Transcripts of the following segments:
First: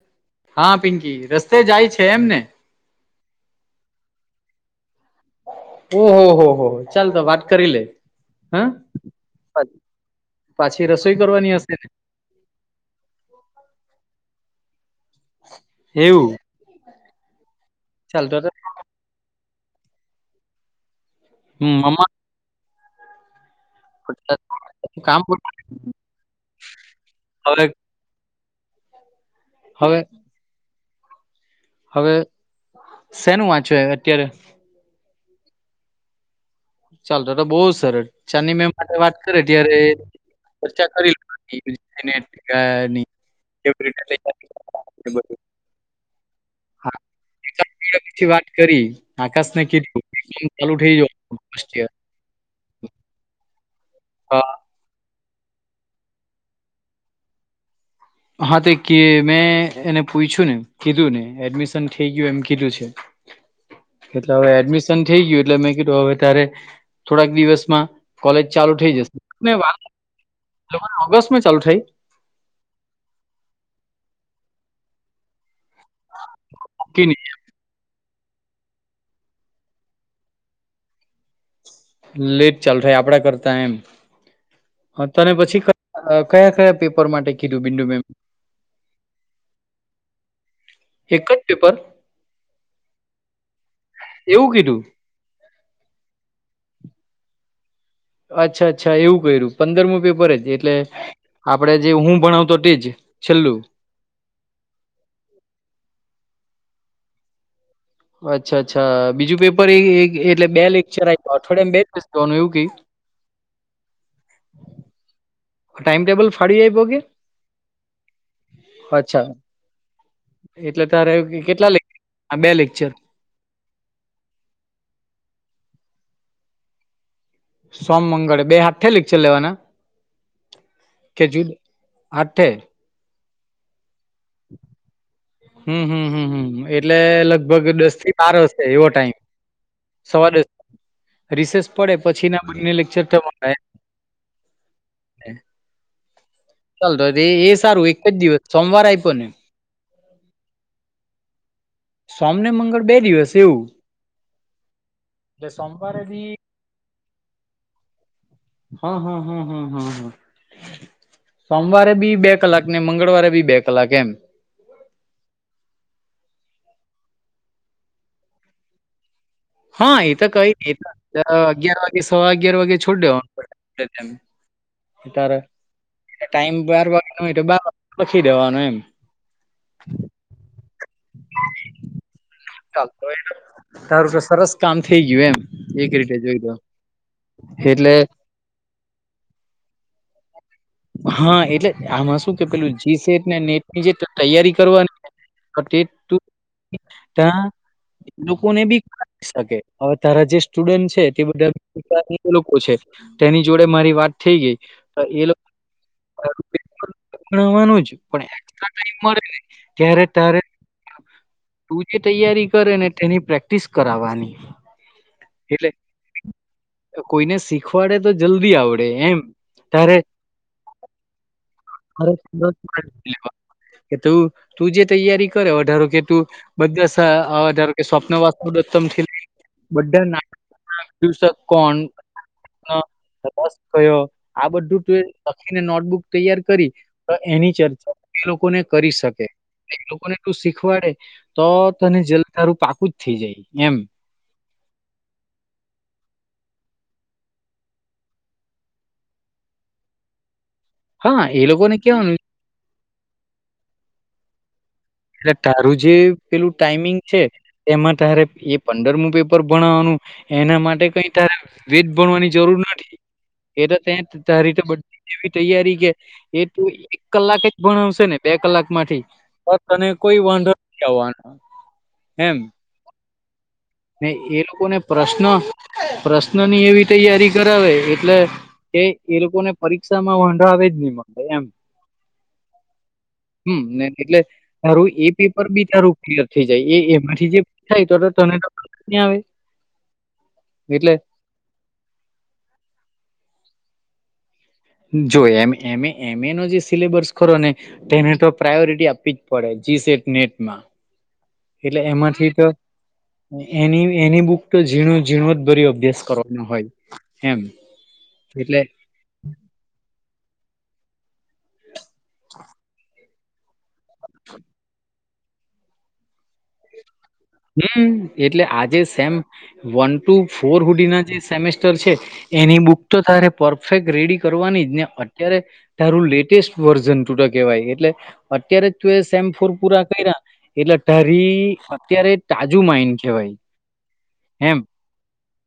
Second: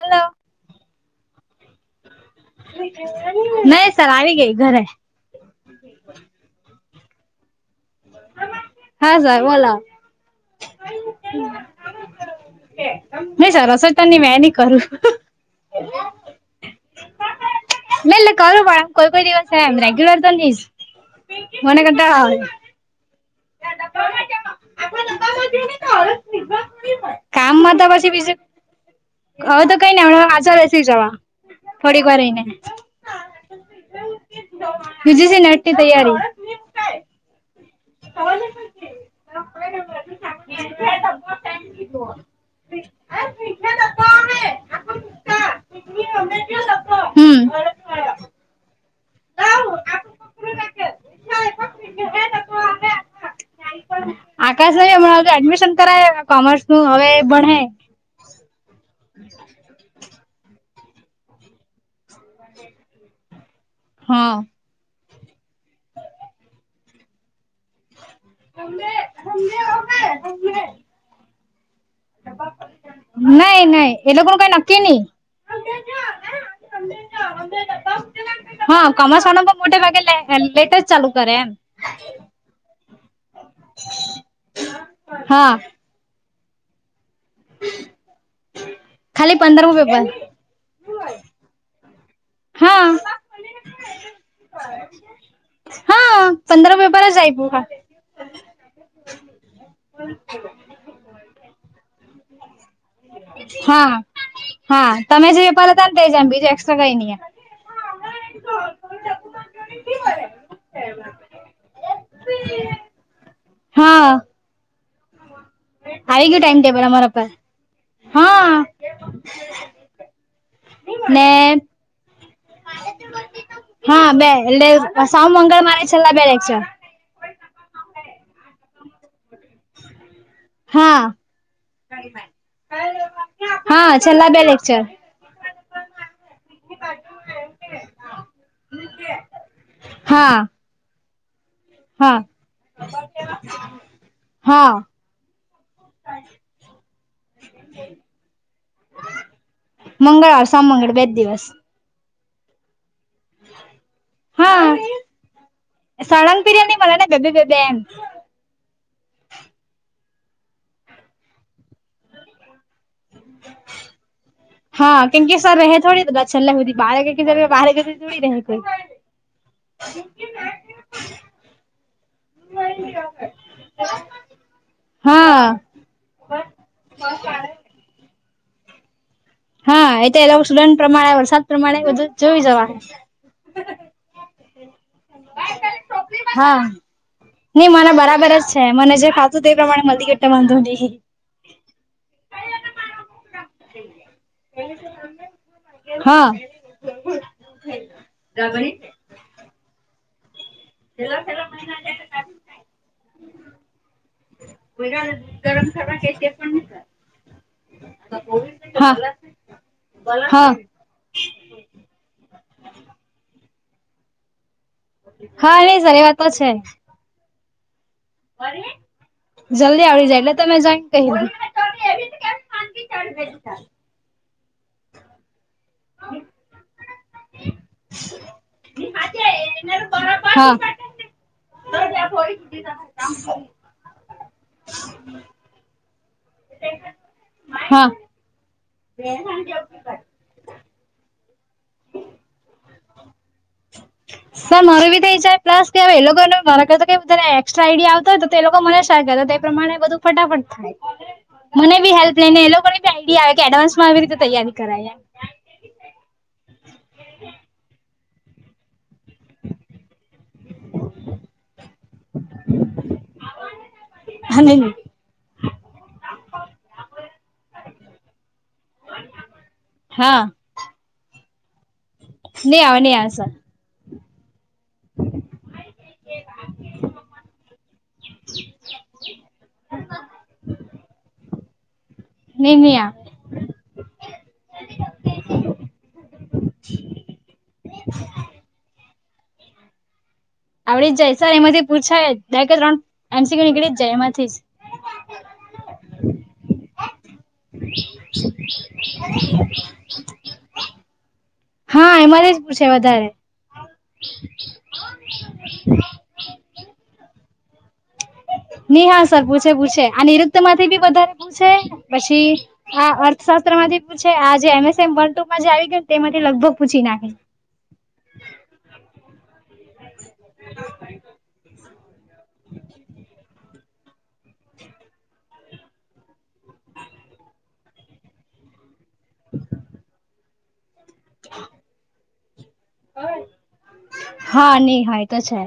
Hello હા પિંકી રસ્તે જાય છે એમને નહી સર આવી ગઈ ઘરે ઓહ હો હો ચાલતો વા. કરી હમ. હા સર બોલો પાછી રસોઈ કરવાની હશેને. નહી સરસોઈતાની મે. એવું. ચાલ મે તો કરું પણ કોઈ કોઈ દિવસ એમ રેગ્યુલર તો નહીશ. મને ઘટ મમ્મા કામ પર. કામમાં હતા પછી બીજું. હવે તો કઈ નઈ હમણા વાચા રસી જવા. થોડીક હવે વાર રહીને શેનું વાંચ્યું અ ત્યારે. બીજીસી નેટની તૈયારી. ચાલ ત તો બહુ સરસ ચાની મે માટે વાત કરે ત્યારે. ચર્ચા કરી લ એ [unintelligible] હા હમ પછી વાત કરી આકાશ ને કીધું ચાલુ થઈ ગ. મિસ ત્યા. આકાશ ન હમણાં તો એડમિશન કરાવે કોમર્સ નું હવે ભણ. હા તે મેં એને પૂછ્યું ને કીધું ને એડમિશન. થ એમ કીધું છે, એટલે હા હ એડમિશન. થઈ ગયું એટલે મેં કીધું હવે ત્યારે થોડાક દિવસ. કોલેજ ચાલુ થઈ જશે ઓગસ્ટમાં ચાલુ થઈ. નઈ નઈ એ લોકો ન કઈ નક્કી નહી. ક ન [unintelligible] હા કમસનપ મોટે ભાગે લટસ્ટ ચાલુ કરે એમ. લેટ ચાલ થ આપડા કરતા એમ તને હા પછી. કયા કયા પેપર માટે કીધું બિંદુ મેમ. ખાલી પંદરમ પેપર. એક જ પેપર હા એવું કીધું હા પંદર બર જાય બુ હા. અચ્છા અચ્છા એવું કર્યું પંદરમું પેપર જ એટલે આપડે જે હું ભણાવતો તેજ. છેેલ્લું. હા હા તમે જે વેપાર હતા ને. એકક્સ કાય નં. અચ્છા અચ્છા બીજું પેપર એટલે બે લેક્ચર અઠવાડિયામ બે જનું એવું ક. [inaudible] હા. ટાઈમ આવી ટેબલ ગયું ટાઈમ ફાડી ટેબલ જઈ અમારા પર હા કે અચ્છા. એટલે તારે એ કે ને કેટલા લેર બે લેક્ચર. હા બે એટલે સાવ મંગળ વારે છેલ્લા બે લેકચર. સોમ મંગળ બે હાથ થયેલીક છે. લેવાના? હા કે જુદ હાથે હા. હમ હમ હમ હ એટલે લગભગ દસ થી બાર હશે એવો ટાઈમ. હા સવારે. રિસેસ પડે હા પછી ના મને લેક્ચર થ. હા ચાલતો એ સારું એક જ દિવસ સોમવાર આપ્યો ને. મંગળવાર સોમ મંગળ બે દિવસ. સોમને મંગળ બે દિવસ એવું. હા એટલે સોમવારે બી સણંગ બિર્યાની મળે ને બે બે. હા હા હા હા હા હા સોમવારે બી. બે કલાક ને મંગળવારે બી બે કલાક એમ હા કેમ કે સર રહે થોડી તો બ છલ્ બાર જ બાર જોડી રહે કોઈ હા એ તો કઈ અગિયાર છવા અગિયાર વાગે છોડી દેવાનું ત્યારે હા ટાઈમ લખી દેવાનું એમ હા એ તો લોકો સુદડ પ્રમાણે વરસાદ પ્રમાણે બધું જોય ચાલ તો તારું કે સરસ કામ થઈ ગયું એમ એક રીતે જોઈ દ હા નઈ મને બરાબર જ છે મને જે ખાતું તે પ્રમાણે મધી ગટ્ટા વાંધો ન હા એટલે આમાં શું કે પેલું જી સેટ ને નેટની જે તૈયારી કરવાની તે હા ત્યાં લોકોને બી શકે, હવે તારા જે સુડ છે તેા લોકો છે તેની જોડે મારી વાત થઈ ગઈ એ ગરમ કરવાાવા કે છે પણ ણવાનું જ પણ ટ મળે ત્યારે તારે હા તું જે તૈયારી કરે ને તેની પ્રેક્ટિસ કરાવવાની હા એટલે નઈ સર એ વા તો છે ડે તો જલ્દી આવડે એમ જલ્દી તારે આવડી જાય એટલે તમે જોઈન કહી દો ખરે કે તોું તું જે તૈયારી કરે વધારો કે તું બધા સ્વપ્ન હા વાસદત્તમ થી બધા નાટ દિવ કોણ સ કયો આ બધું તું લખીને નોટબુક તૈયાર કરી તો એની હા ચર્ચા એ લોકોને કરી શકે એ લોકોને તું શીખવાડે, તો તને જલધારું પાકું જ થઇ જાય એમ સર માર બી તો ઈચ્છાય પ્લસ કે એ લોકોને મા કે તને એક્સ્ટ્ર આઈડિયા આવતો હોય તો એ લોકો મને શા કર પ્રમાણે બધું ફટાફટ હા એ થાય લોકોને મને બી કેવાનું હેલ્પ લઈને એ લોકો આઈડિયા આવે કે એડવાન્સમાં આવી રીતે તૈાર એટલે તારું જે પેલું ટાઈમિંગ છે એમાં તારે એ પંદરમ પેપર ભણવાનું એના માટે કઈ તારે વેદ ભણવાની જરૂર નથી એ તો ત્યાં એમ તારી રીતે બ નહી એવી તૈયારી કે એ તો એક કલાક જ ભણાવશે ને બે કલાક માંથી તને કોઈ વાંધો આવવાનો એમ ન આવ ન આ ને એ લોકોને પ્રશ્ન પ્રશ્નની એવી તૈયારી કરાવે એટલે કે એ લોકો ને પરીક્ષા માં વંરાવે જ નહી મળે એમ નિનીિયા હમ એટલે તારું એ પેપર બી તારું ક્લિયર થઈ જાય એ એમાંથી જે થાય તો તને કં આવે આવડી એટલે જાય સર એમાંથી પૂછાય બે કે ત્રણ એમસીક્યુ નીકળી જ જાય એમાંથી જો એમ એમ એ એમ એ નો જે સિલેબસ ખો ને તેને તો પ્રાયોરિટી આપવી જ પડે જી સટ નેટમાં એટલે હા એમાંથી જ તો પૂછે વધારે એની એની બુક તો ઝીણું ઝીણો જ ભર અભ્યાસ કરવાનો હોય એમ એટલે ની હા સર પૂછે પૂછે આઋક્ત માંથી બી વધારે પૂછે પછી આ અર્થશાસ્ત્ર માંથી પૂ છે આ જે એમએસ એમ વન ટુ જ આવી કે તેમાંથી લગભગ પૂછી નાખી હમ એટલે આજે સેમ વન ટુ ફોર હુડીના જે સેમેસ્ટર છે એની બુક તો તારે પરફેક્ટ રેડી કરવાની જ ને અત્યારે તારું લેટેસ્ટ વર્ઝન તૂટ કેહેવાય એટલે અત્યારે, એ સેમ્ફોર પૂરા કર્યા એટલે ટરી અત્યારે તાજું માઇન ખહેવાય હા એમ નહી હોય તો છે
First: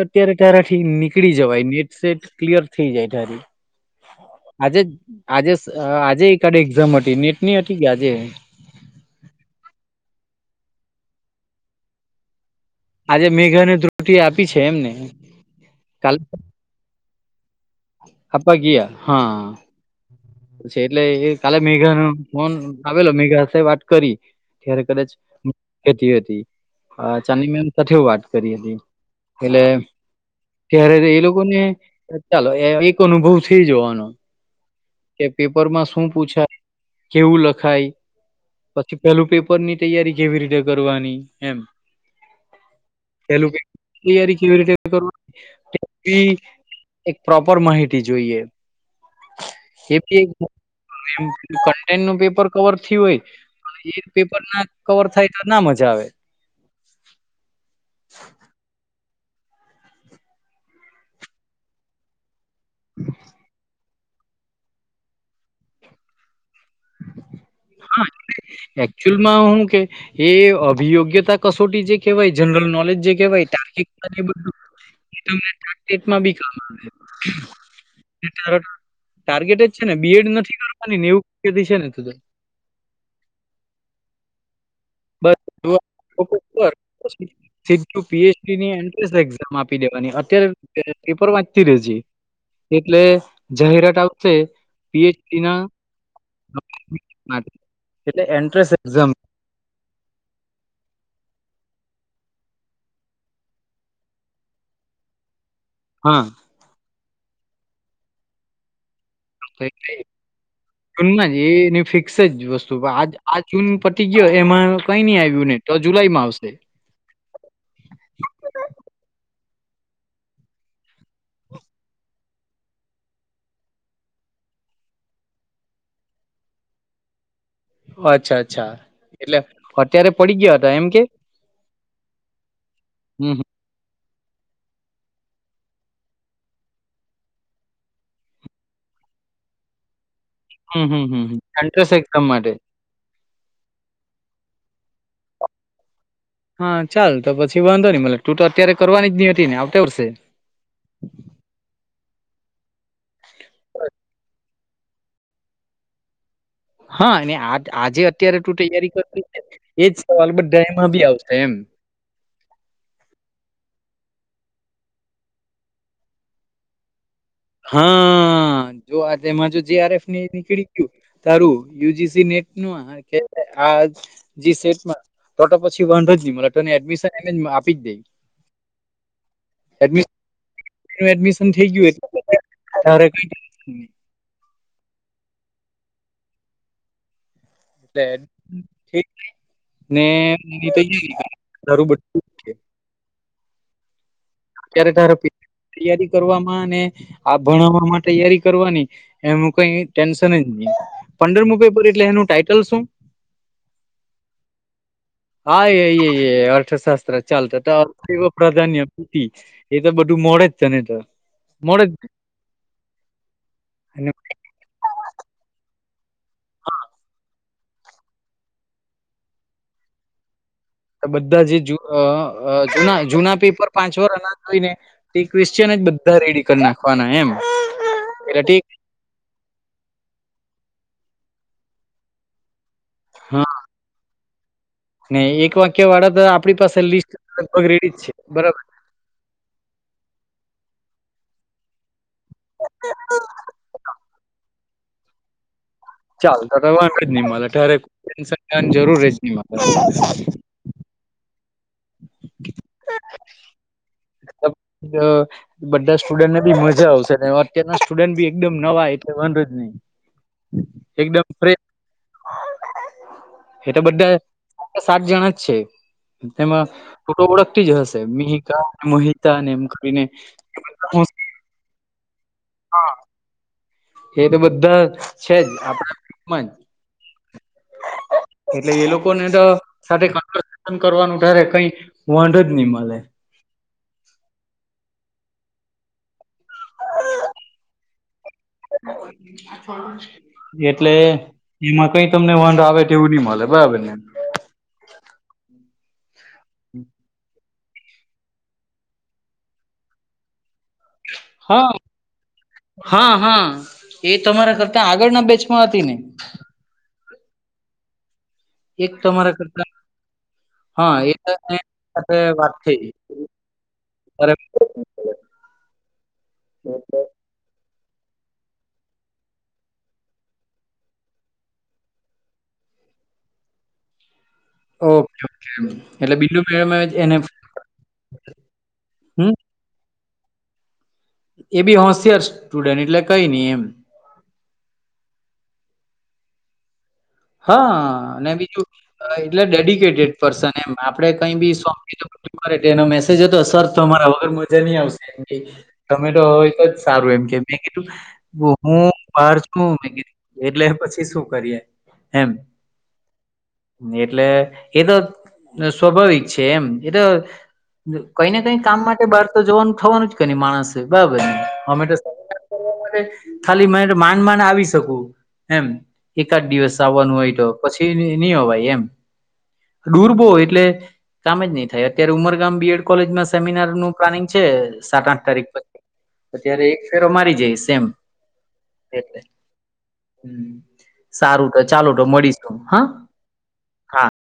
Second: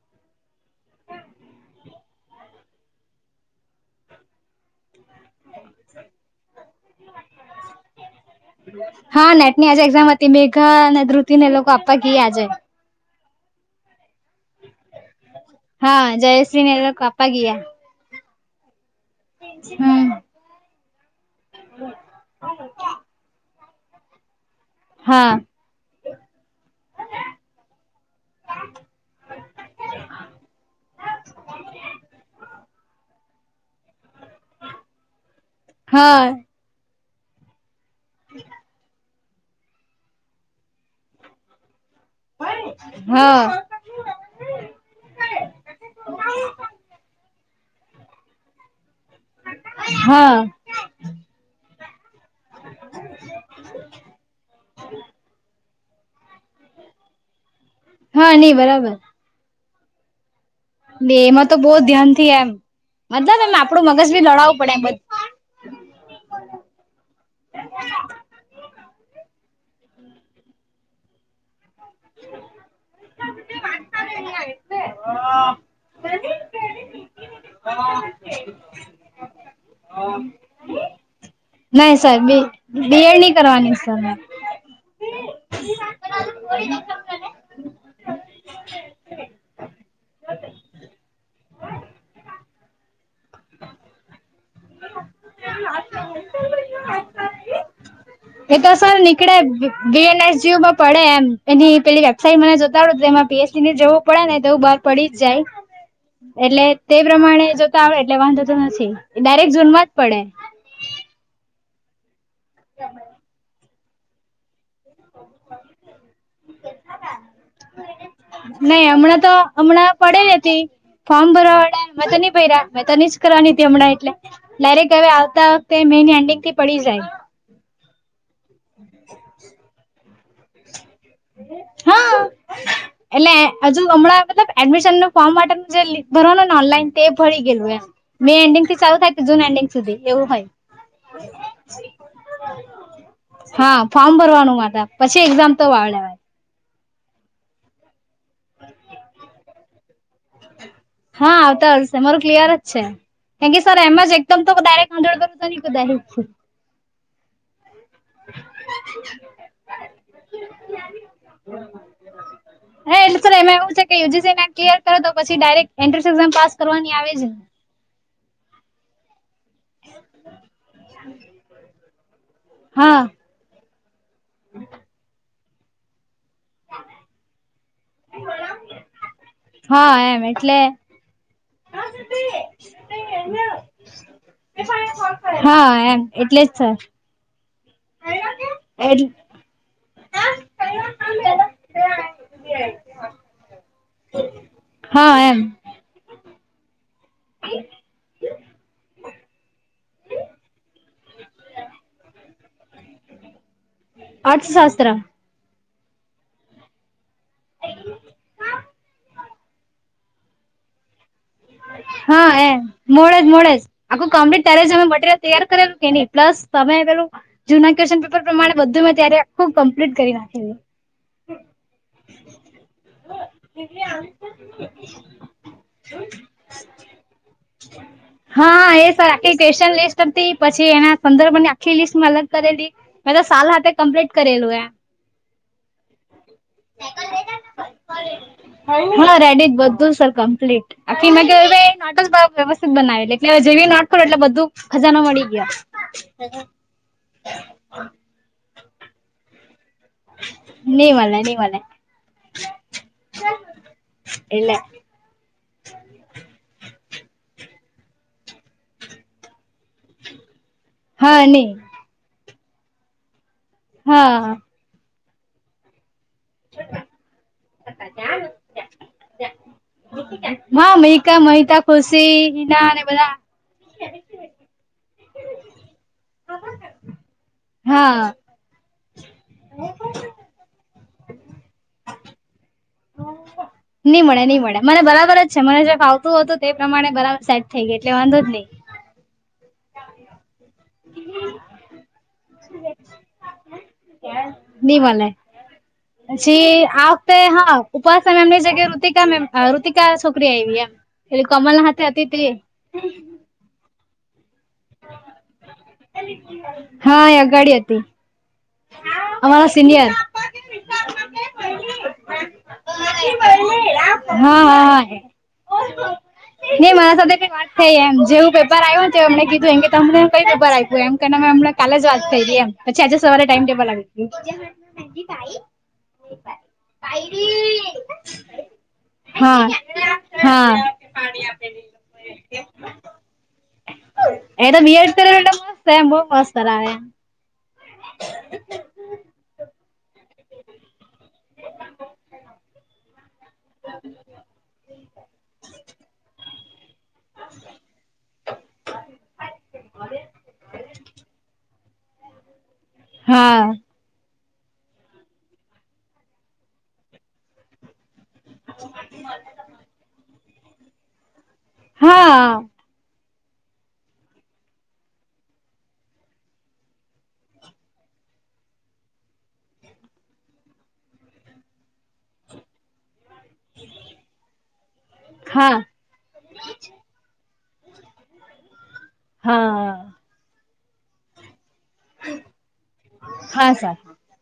અત્યારે તારા ઠ નીકળી જવાયને સટ ક્લીયર થઈ જાય એટારી આજે આજે આજે એક કાડ એક્ઝામ હતી નેટની હતી કે આજે હા નેટ ની આજે એક્ઝામ મેઘા અને ધુતિ ને લોકો આપવા ક આજે આજે મેઘાને ત્રુટી આપી છે એમને. હા જયશ્રીની પાપા ગીયા હાપ ગયા હા. હમ છે એટલે એ કાલે મેઘા નો ફોન આવેલો મેઘા વાત કરી. ઠેર હા કરતી હતી ચાની મેમ સાથે વાત કરી હતી. એટલે ત્યારે એ લોકોને ચાલો. અનુભવ થઈ જોવાનો. કે પેપર માં શું હા પૂછાય કેવું લખાય પછી. પેલું પેપરની તૈયારી કેવી રીતે કરવાની એમ હા તૈયારી કેવી રીતે કર એક માહિતી જોઈએ એી એક. હા એમ કન્ટેન્ટ નું પેપર કવર થય હોય એ પેપર ના કવર થાય તો ના મ જ જાવે. હા નઈ બરાબર. બે એમાં તો બહુ ધ્યાનથી એમ. મતલબ એમ આપડું મગજ બી લડાવવું પડે એમ બધ [inaudible] એકચુઅલમાં હું કે એ અભિયોગ્યતા કશ છોટી જે કહેવાય જનરલ નોલેજ જે કહેવાય તાર્િક બું તેટમાં બી કામ આવે ટાર્ગેટ જ છે ને બીએડ નથી કરવાની નેવ નહી સર બ બીએડ નહી કરવાની સર મે બસ [unintelligible] સીધું પીએચડી ની એન્ટ્રસ એક્ઝામ આપી દેવાની અત્યારે પેપર વાંચતી ર એટલે જાહેરાત આવશે પીએચડી ના હ [unintelligible] એ તોસલ નીકડ બી એનએસ જયુ માં પડે એમ એની પેલી વેબસાાઈટ મને જોતા આવડ એમાં પીએચડી ને જવું પડે ને તોવું બ પડી જ જાય હા, એટલે તે પ્રમાણે જોતા આવે એટલે વાંધો તો નથી. તો એ ડાયરેક્ટ ૂનવા કઈ જ પડે જૂનમાં જ એ એની ફિક્સ વસ્તુ આૂન ગયો એમાં કઈ નઈ આવ્યું ને તો જુલાઈમાં આવશે. નહી હમણાં તો હમણાં પડે ન હતી. ફોર્મ ભરવા વાળ્યા મેં તો નહ પ્યા મેં તો નઈ જ કરવાની હમણાં એટલે ડાયરેક્ટ હવે આવતા વખતે નીંડક થી પડી જાય. અચ્છા અચ્છા એટલે અત્યારે પડી ગયા હતા એમ કે હા એટલે હમ આજ અમળ મલબ એડમિશન ન ફોર્મ માટે જે ભરવાનું ને ઓનલાઈન તે ભરી ગયેલું એ મે એન્ડિંગ થી ચાલુ થાય. જૂન એન્િંગ સુધી. એવુંય હમ હમ હમ હમ. એન્ટ્રન્સ એક્ઝામ માટે હા ફોર્મ ભરવાનું. પછી એક્ઝામ તો વાળ્યા હા ચાલ તો પછી વાંધો ન મ તું તો અત્યારે કરવાની જ ન હતી ને આવતા વર્ષે. રું ક્લિયર જ છે થેન્ક યુ સર એમ જ એકમક કર તો હા અને આ [unintelligible] આજે અત્યારે તું તૈયારી કરવી છે એજ સવાલ બ ડેમાં બી આવશે એમ‌ હા એટલે એમાં એવું છે કે યુજીસી ના ક્લયર કરે તો પછી ડાયરેક એન્ટ્રન્સ એક્ઝામ પાસ કરવાની આવે જ ને હા જો આ. જેમાં જો જીઆર એફ ની નીકળી ગયું તારું યુજીસી નેટ નું હા આ જી સેટમાં ટોટ પછી વ મ હા એમ એટલે એડમિશન [unintelligible] ગયું [unintelligible] હા એમ એટલે જ છે. એટલે ઠીક ને મ તૈયારી [unintelligible] અત્યારે તાર હા એમ તૈયારી કરવામાં અને આ ભણાવવા માટે તૈયારી કરવાની એનું કઈ ટેન્શન જ નહી પંદરમું પેપર એટલે એનું ટાઈટલ શું? અર્થશાસ્ત્ર. હા એ-અર્થશાસ્ત્ર ચાલતા તો અવ પ્રાધાન્ય એ તો બધું મોડે જ છે. તને તો. મોડે જ હા એ મોડેજ મોડેજ અને આખું કમ્પ્લીટ ત્યારે જ અમે મટીરિયલ તૈયાર કરેલું કે ન પ્લસ તમે પેલું જૂના ક્વેશ્ચન પેપર પ્રમાણે બધું મેં ત્યારે ખબ કમ્પ્લીટ કરી નાખેું. બધા જે જ જૂના પેપર પાંચવા અનાજ જોઈ ને તે ક્રવિશ્ચન બધા રેડી કરી નાખવાના એમ એટલે ઠીક હા એ સર આખી ક્વન લિસ્ટ પછી એના સંદર્ભ ની આખી લીસ્ટમાં અલગ કરેલી મેં તો સાલ હાથે કમ્પ્લીટ કરેલું એમ. નહી એક વાક્ય વાળા તો આપણી પાસે લિસ્ટ લગભગ રેડી જ છે બરાબર. બધું સર કંપ એ ના કે નાટક જ વ્યવસ્થિત બનાવેટ એટલે હ જેવી નાટકો એટલે બધું ખજાનો મળી ગયા. ચાલતા તો વાંધ જ ન ઠરેક ટેન્શન જરૂર. મળે નવા નવા. [unintelligible] એટલે બધા સ્ટુડન્ટને બી મજા આવશે. અતના સ્ટુડન્ટ બી એકમ નવા એટલે વનરજ નહી હા એકદમ. ની એ તો બધા હા. સાત જણા જ છે. એમાં ઓળખતી જ હશે મિહિકા મોહતા ને એમ કરીને. હા મહિકા મહિતા ખુશી હિના અને બધા હ એ તો બધા છે જ આપડામાં હા જ એટલે એ લોકોને તો. સાથે કન કરવાનું તારે કઈ વડ જ નહી મળે. નઈ મળે નહી મળે મને બરાબર જ છે મને જે ફ આવતું હો હતું. તે પ્રમાણે બરાબર સેટ થઈ ગઈ એટલે વાંધો જ નહી. એટલે એમાં કઈ તમને વંધ આવે તો એવું નઈ મળે બરાબર ને નિમલ પછી આવતે હા. ઉપાસના એમની જગ્યા રુતિકા રુતિકા છોકરી આવી એમ એ હા કમલના હથે અતીથી હા હા એ તમારા કરતા આગળ ના બેચ હા એ અગાડી હતી. એકરા અમારા કરતા સિનિયર હા એ વાત થઈ. [inaudible] હા હા હા નહી મારા સાથે કઈ વાત થઈ એમ. જેવું પેપર આવ્યું હોને તો એમ કીધું એ કે તમને કઈ પપર આપ્યું એમ કેને અમને કલે જ વા કરી એમ પછી ઓકે ઓકે એટલે બિલ્લુ મેડમે આજે એને [unintelligible] હમ હા. હા. એ બી હોશિયાર સ્ટુડન્ટ એટલે કઈ નઈ એમ. એટા બીએડ મસ્ત એ બહુ મસ્ત. હા મ આપે કઈી સ્મ જતો સર તમારા વગર મજા નહી આવશે એમ કે ટમેટો હોય બ સારું એમ કે મેી હું બાર છું મેી એટલે પછી શું કરીએ હેમ હા એટલે એ તો સ્વાભાવિક છે એમ એ તો કઈ ને કઈ કામ માટે બહાર તો જવાનું થવાનું જ કે ન માણસ બરાબર અમે હા કરવા માટે ખાલી મને માન માન આવી શકું એમ એકાદ દિવસ વાનું હોય તો પછી નહી હો ભાઈ એમ ડૂરબો એટલે કામ જ નહી થાય અત્યારે ઉમરગામ બીએડ કોલેજમાં સેમિનાર નું પ્લાનિંગ છે સાત આઠ તારીખ હા પછી અત્યારે એક ફેરો મારી જાય સેમ એલે હા સારું તો ચાલુ તો મળીશું હા હા સર હા